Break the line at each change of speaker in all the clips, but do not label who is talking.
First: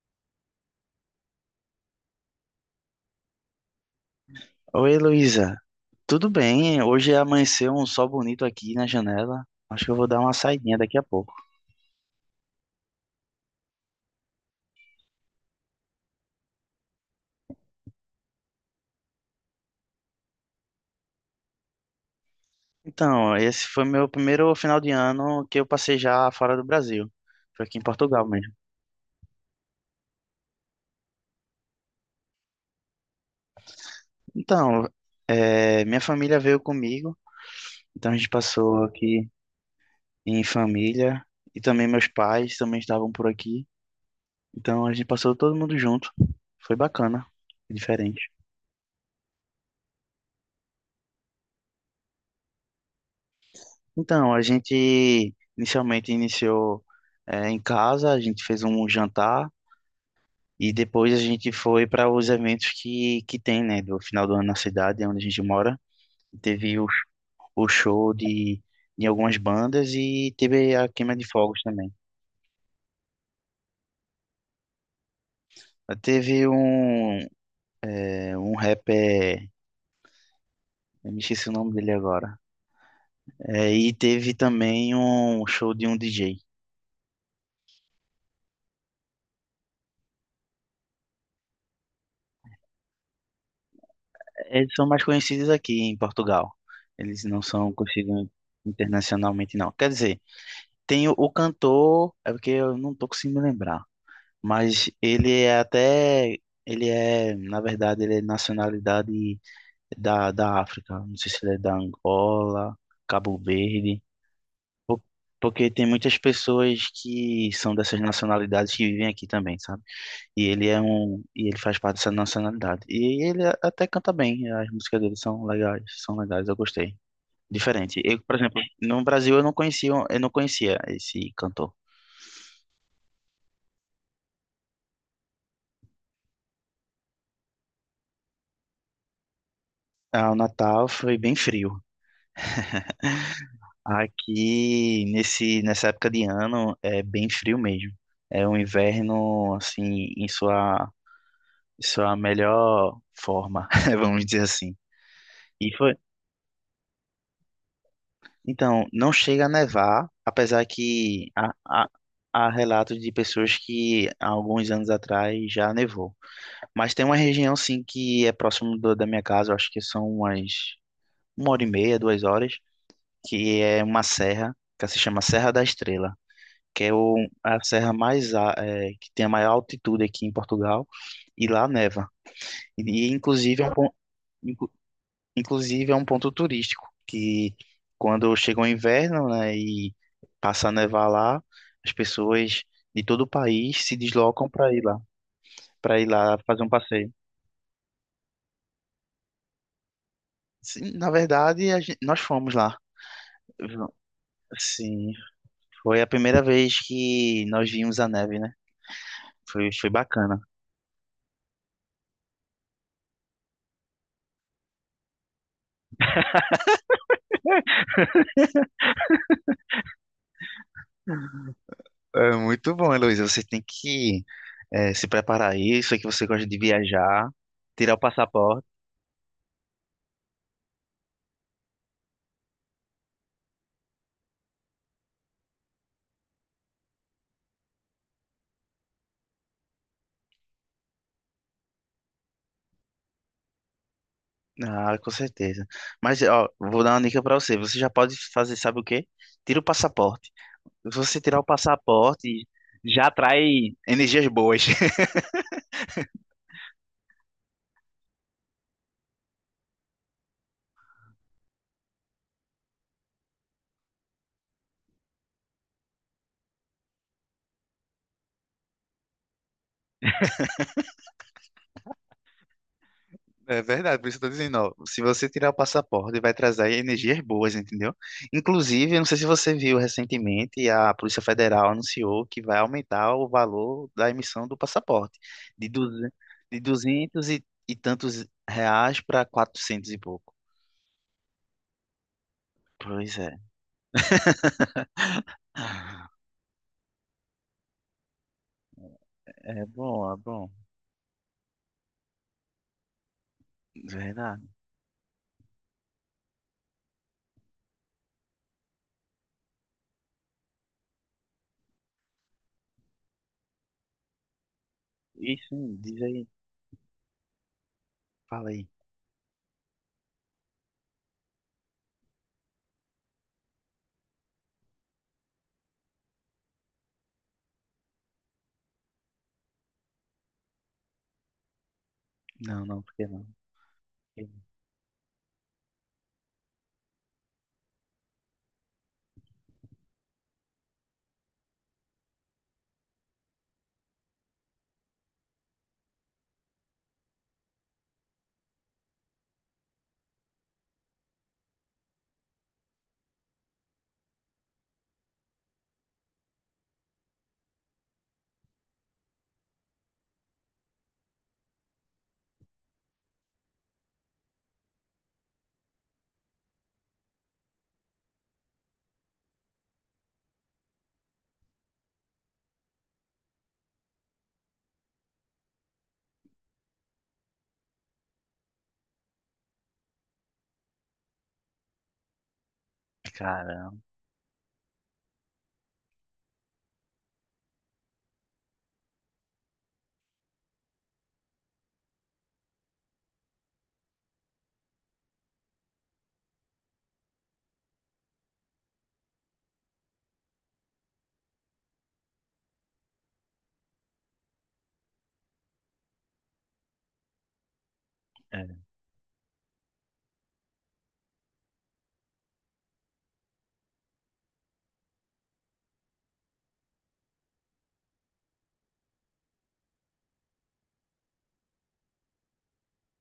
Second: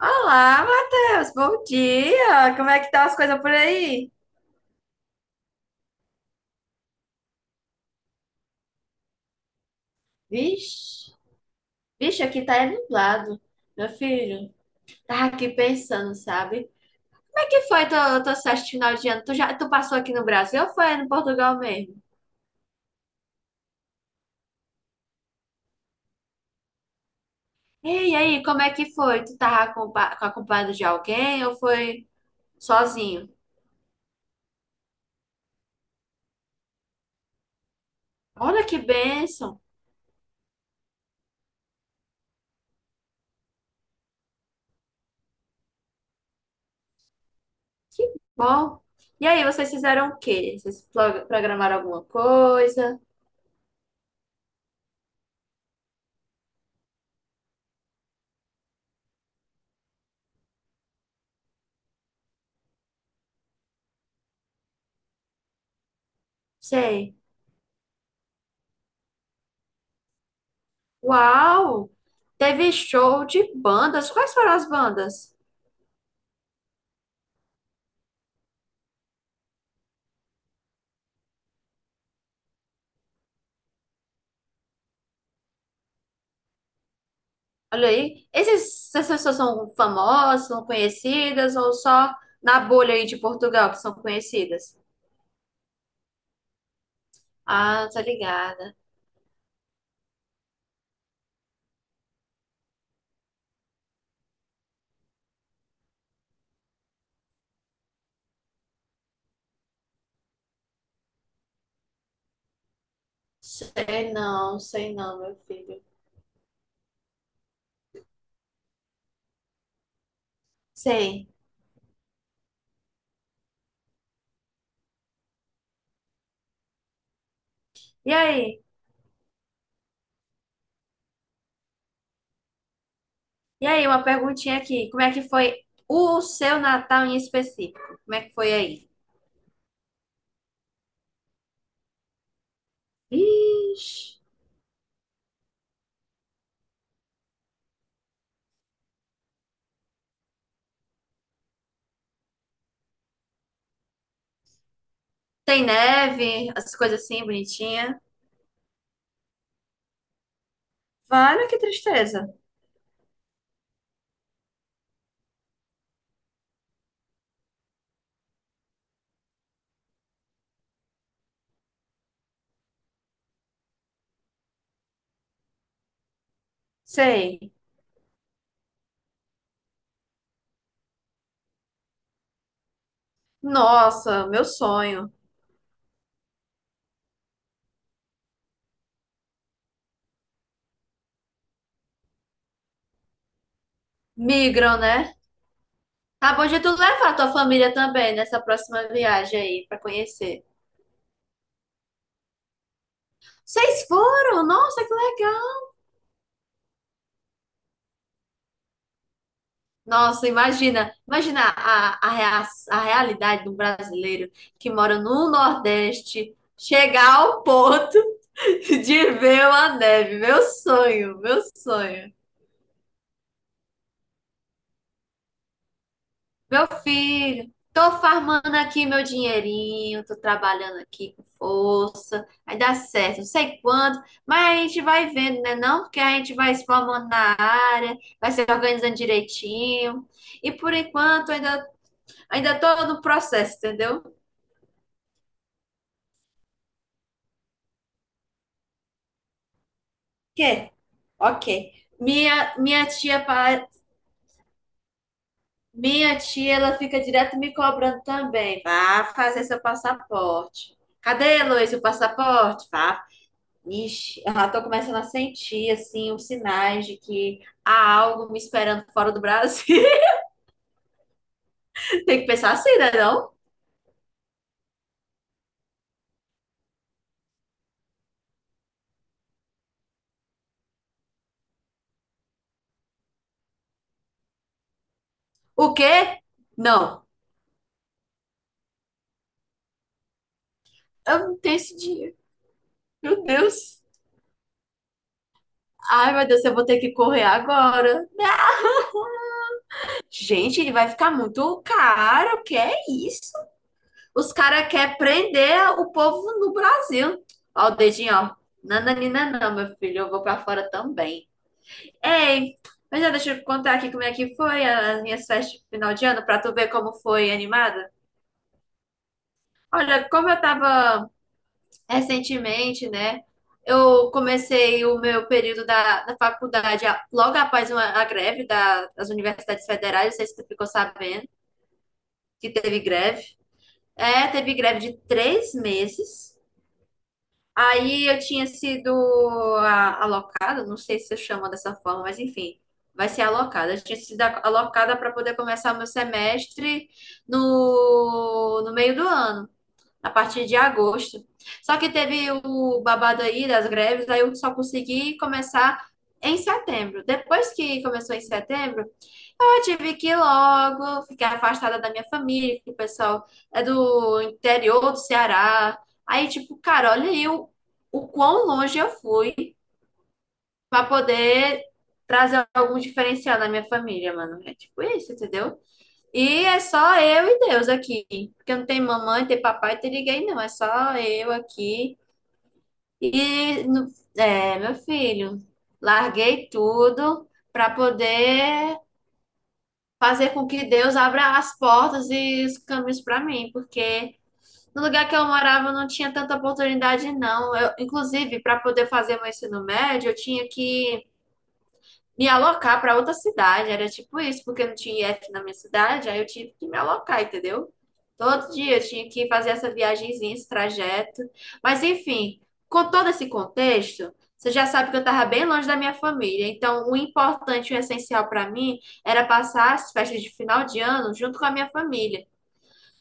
Olá, Matheus, bom dia! Como é que estão as coisas por aí?
Oi, Luísa. Tudo bem? Hoje amanheceu um sol bonito aqui na janela. Acho que eu vou dar uma saidinha daqui a
Vixe,
pouco.
vixe, aqui tá é nublado. Meu filho, tava aqui pensando, sabe? Como é que foi tua festa de final de ano? Tu já, tu passou aqui no Brasil ou foi no Portugal mesmo?
Então, esse foi meu primeiro final de ano que eu passei já fora do Brasil. Foi aqui em
E
Portugal
aí,
mesmo.
como é que foi? Tu tava acompanhado de alguém ou foi sozinho?
Então, é, minha família veio comigo, então a gente
Olha que
passou aqui
bênção,
em família e também meus pais também estavam por aqui. Então a gente passou todo mundo junto. Foi bacana,
que
diferente.
bom! E aí, vocês fizeram o quê? Vocês programaram alguma coisa?
Então, a gente inicialmente iniciou em casa, a gente fez um jantar e depois a gente foi para os eventos que tem, né, do final do ano na cidade, onde a gente mora. Teve
Sei.
o show de algumas bandas e teve a queima de fogos também.
Uau! Teve show de bandas. Quais foram as bandas?
Teve um, um rapper, eu me esqueci o nome dele agora. E teve também um show de um DJ.
Olha aí. Essas pessoas são famosas, são conhecidas ou só na bolha aí de Portugal que são
Eles
conhecidas?
são mais conhecidos aqui em Portugal. Eles não são
Ah, tá
conhecidos
ligada.
internacionalmente, não. Quer dizer, tem o cantor, é porque eu não tô conseguindo me lembrar, mas ele é, na verdade, ele é nacionalidade da África. Não sei se ele é da Angola, Cabo Verde,
Sei
po-
não, meu
porque
filho.
tem muitas pessoas que são dessas nacionalidades que vivem aqui também, sabe? E
Sei.
e ele faz parte dessa nacionalidade. E até canta bem, as músicas dele são legais, eu gostei. Diferente.
E
Eu, por exemplo,
aí?
no Brasil eu não conhecia esse cantor.
E aí, uma perguntinha aqui. Como é que foi o seu Natal em específico? Como é que foi aí?
Ah, o Natal foi bem frio.
Ixi.
Aqui nesse nessa época de ano é bem frio mesmo. É um inverno assim em sua melhor forma, vamos dizer assim.
Tem
E foi
neve, as coisas assim, bonitinha.
Então, não chega a nevar, apesar que
Vale, que tristeza.
há relatos de pessoas que há alguns anos atrás já nevou. Mas tem uma região, sim, que é próximo da minha casa, eu acho que são uma hora e meia, duas horas, que é uma serra, que se chama Serra da Estrela, que é
Sei.
a serra mais, que tem a maior altitude aqui em Portugal, e lá neva. E, e, inclusive, é um, pon-
Nossa, meu sonho.
Inclusive, é um ponto turístico que, quando chega o inverno, né, e passa a nevar lá, as pessoas de todo o país se deslocam
Migram, né?
para ir
Tá
lá
bom de
fazer um
tu
passeio.
levar tua família também nessa próxima viagem aí pra conhecer.
Sim, na verdade, nós fomos lá.
Vocês
V-
foram? Nossa, que
Sim,
legal.
foi a primeira vez que nós vimos a neve, né? Foi, foi
Nossa,
bacana.
imagina, imagina a realidade do brasileiro que mora no Nordeste chegar ao ponto de ver uma neve. Meu sonho, meu sonho.
É muito bom, Heloísa. Você tem que se preparar aí. Isso que você gosta de
Meu
viajar,
filho, tô
tirar o
farmando
passaporte.
aqui meu dinheirinho, tô trabalhando aqui com força, vai dar certo, não sei quando, mas a gente vai vendo, né? Não, porque a gente vai se formando na área, vai se organizando direitinho. E por enquanto ainda tô no processo, entendeu?
Ah, com certeza. Mas, ó, vou dar uma dica pra você. Você já pode fazer, sabe o quê? Tira o passaporte.
Quê?
Se você tirar o
Ok.
passaporte,
Minha
já atrai energias boas.
minha tia, ela fica direto me cobrando também. Vá fazer seu passaporte. Cadê, Luiz, o passaporte? Vá. Ixi, eu já tô começando a sentir, assim, os sinais de que há algo me esperando fora do Brasil. Tem que pensar assim, né, não?
É verdade, por isso que eu tô dizendo, ó, se você tirar o passaporte, vai trazer energias boas, entendeu? Inclusive, eu não sei se você viu recentemente, a Polícia Federal anunciou que vai aumentar o valor da emissão do passaporte de,
O
duze-
quê?
de
Não,
200 e tantos reais para 400 e pouco.
eu não tenho esse dinheiro.
Pois
Meu
é.
Deus.
Ah,
Ai, meu Deus, eu vou ter que correr agora.
é bom, é bom.
Gente, ele vai ficar muito caro. O que é isso? Os
Verdade.
caras querem prender o povo no Brasil. Ó, o dedinho, ó. Nananina, não, meu filho, eu vou pra fora também. Ei, mas já deixa eu contar aqui como é que foi as minhas festas
Isso,
de final
diz
de ano,
aí.
pra tu ver como foi animada.
Fala aí.
Olha, como eu tava recentemente, né? Eu comecei o meu período da faculdade logo após a greve das universidades federais, não sei se tu ficou sabendo que
Não,
teve
não, porque
greve.
não?
É, teve greve de 3 meses. Aí eu tinha sido alocada, não sei se eu chamo dessa forma, mas enfim, vai ser alocada. Eu tinha sido alocada para poder começar o meu semestre no meio do ano a partir de agosto. Só que teve o babado aí das greves, aí eu só consegui começar em setembro. Depois que começou em setembro, eu tive que ir logo ficar afastada da minha família, que o pessoal é do interior do Ceará. Aí, tipo, cara, o quão longe eu fui para poder trazer algum diferencial na minha família, mano. É tipo isso, entendeu? E é só eu e Deus aqui. Porque não tem mamãe, tem papai, tem ninguém, não. É só eu aqui. E,
Caramba.
é, meu filho, larguei tudo para poder fazer com que Deus abra as portas e os caminhos para mim. Porque no lugar que eu morava não tinha tanta oportunidade, não. Eu, inclusive, para poder fazer meu ensino médio, eu tinha que me alocar para outra cidade. Era tipo isso, porque não tinha I F na minha cidade, aí eu tive que me alocar, entendeu? Todo
É.
dia eu tinha que fazer essa viagenzinha, esse trajeto. Mas enfim, com todo esse contexto, você já sabe que eu estava bem longe da minha família. Então, o importante, e o essencial para mim era passar as festas de final de ano junto com a minha família.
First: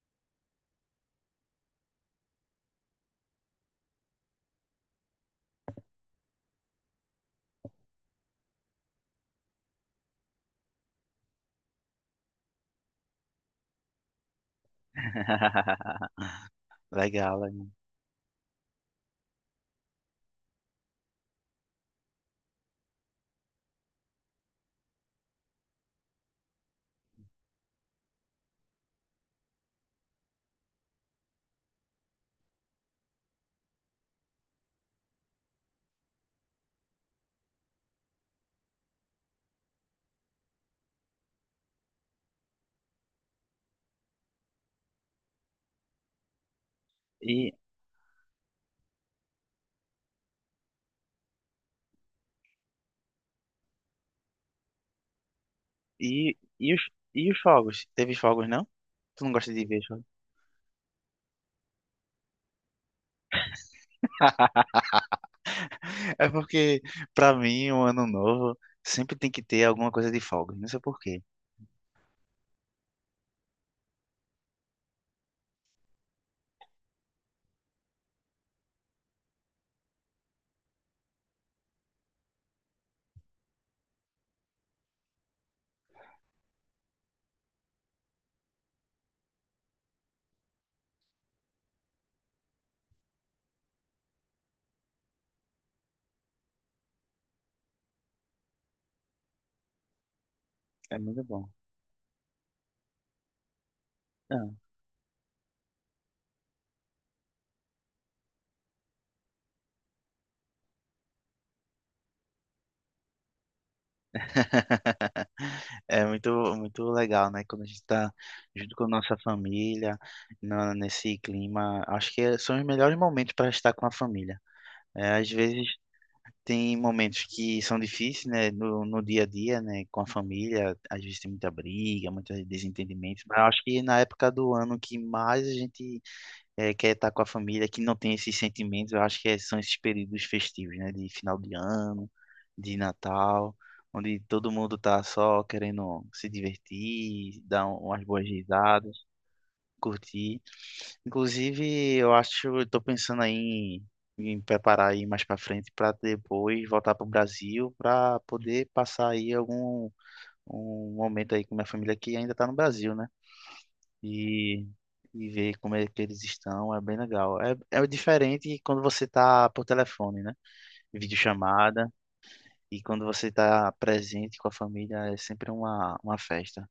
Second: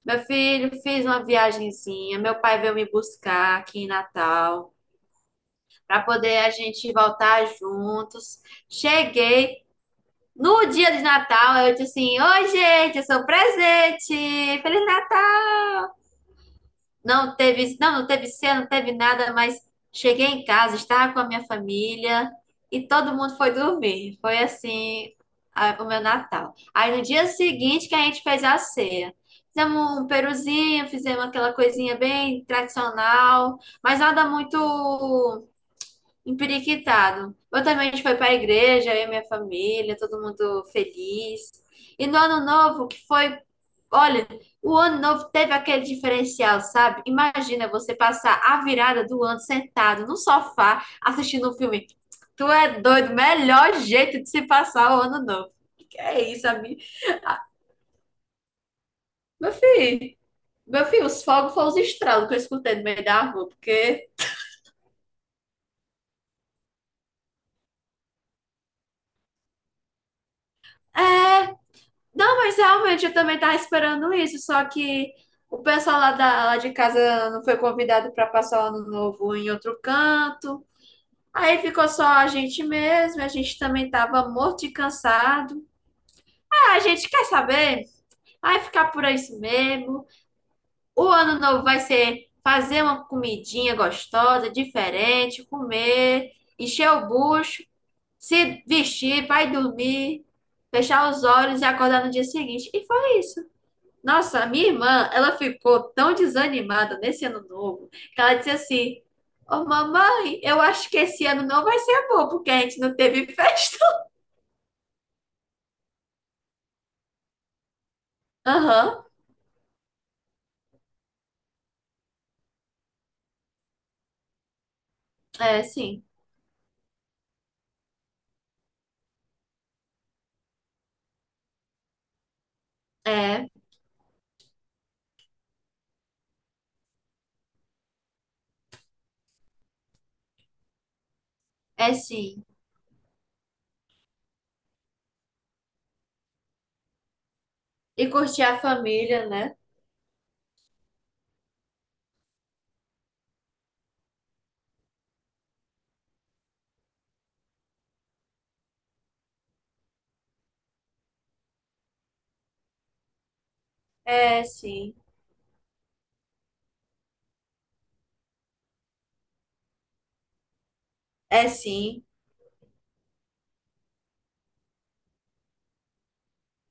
Meu filho fez uma viagenzinha, meu pai veio me buscar aqui em Natal para poder a gente voltar juntos. Cheguei, no dia de Natal, eu disse assim: "Oi, gente, eu sou o presente! Feliz Natal!"
Legal, legal.
Não teve cena, não teve nada, mas cheguei em casa, estava com a minha família e todo mundo foi dormir. Foi assim o meu Natal. Aí no dia seguinte que a gente fez a ceia. Fizemos um peruzinho, fizemos aquela coisinha bem tradicional, mas nada muito empiriquitado. Eu também, a gente foi para a igreja, eu e minha família, todo mundo feliz. E no ano novo, que foi. Olha, o ano novo teve aquele diferencial, sabe?
E,
Imagina você passar a virada do ano sentado no sofá, assistindo um filme. Tu é doido, melhor jeito de se passar o ano novo. Que é
e,
isso,
e,
amigo?
os, e os fogos? Teve fogos, não? Tu não
Meu
gosta de ver fogos?
filho, meu filho, os fogos foram os estralos que eu escutei no meio da rua, porque.
É porque, pra mim, o ano novo sempre tem que ter alguma coisa de fogos. Não sei por quê.
É. Não, mas realmente eu também tava esperando isso, só que o pessoal lá de casa não foi convidado para passar o ano novo em outro canto. Aí ficou só a gente mesmo, a gente também tava morto de cansado. Ah, a gente quer saber? Vai ficar por isso mesmo. O ano novo vai ser fazer uma comidinha gostosa, diferente, comer, encher o bucho, se vestir, vai dormir,
É
fechar
muito
os
bom.
olhos e acordar no dia seguinte. E foi isso. Nossa, a
Ah.
minha irmã, ela ficou tão desanimada nesse ano novo que ela disse assim: "Ô mamãe, eu acho que esse ano não vai ser bom porque a gente não teve festa."
É muito, muito legal, né? Quando a gente está junto com a
Aham,
nossa família, nesse clima, acho que são os melhores momentos para estar com a família. É, às
é
vezes
sim,
tem momentos que são difíceis, né, no dia a dia, né, com a família, às vezes tem muita briga, muitos desentendimentos, mas eu
é,
acho que na época do ano que mais a gente quer estar com a família, que não tem esses sentimentos, eu acho que são esses períodos festivos, né, de final de
é
ano,
sim.
de Natal, onde todo mundo tá só querendo se divertir, dar umas
E
boas
curtir a
risadas
família, né?
curti. Inclusive, eu acho, eu tô pensando aí em preparar aí mais para frente para depois voltar para o Brasil para poder passar aí algum um momento aí com minha família que ainda tá no Brasil, né?
É
E
sim,
e ver como é que eles estão, é bem legal. É, é diferente quando você tá por telefone, né?
é
Videochamada.
sim.
E quando você está presente com a família, é sempre uma festa.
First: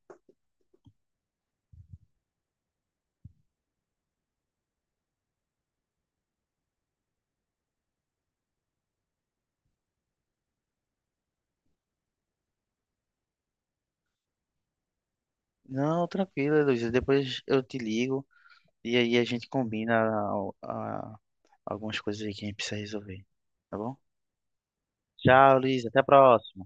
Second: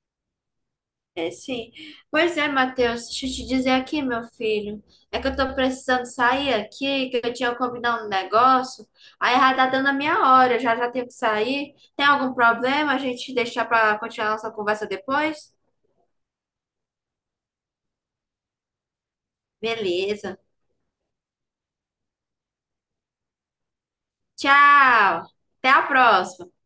É, sim. Pois é, Matheus, deixa eu te dizer aqui, meu filho. É que eu tô precisando sair aqui, que eu tinha combinado um negócio. Aí já tá dando a minha hora, já tenho que sair. Tem algum problema a gente deixar pra continuar nossa conversa depois?
Não, tranquilo, Luiz. Depois eu te ligo. E aí a gente combina
Beleza.
algumas coisas aí que a gente precisa resolver. Tá bom?
Tchau.
Tchau,
Até a
Luiz. Até a
próxima.
próxima.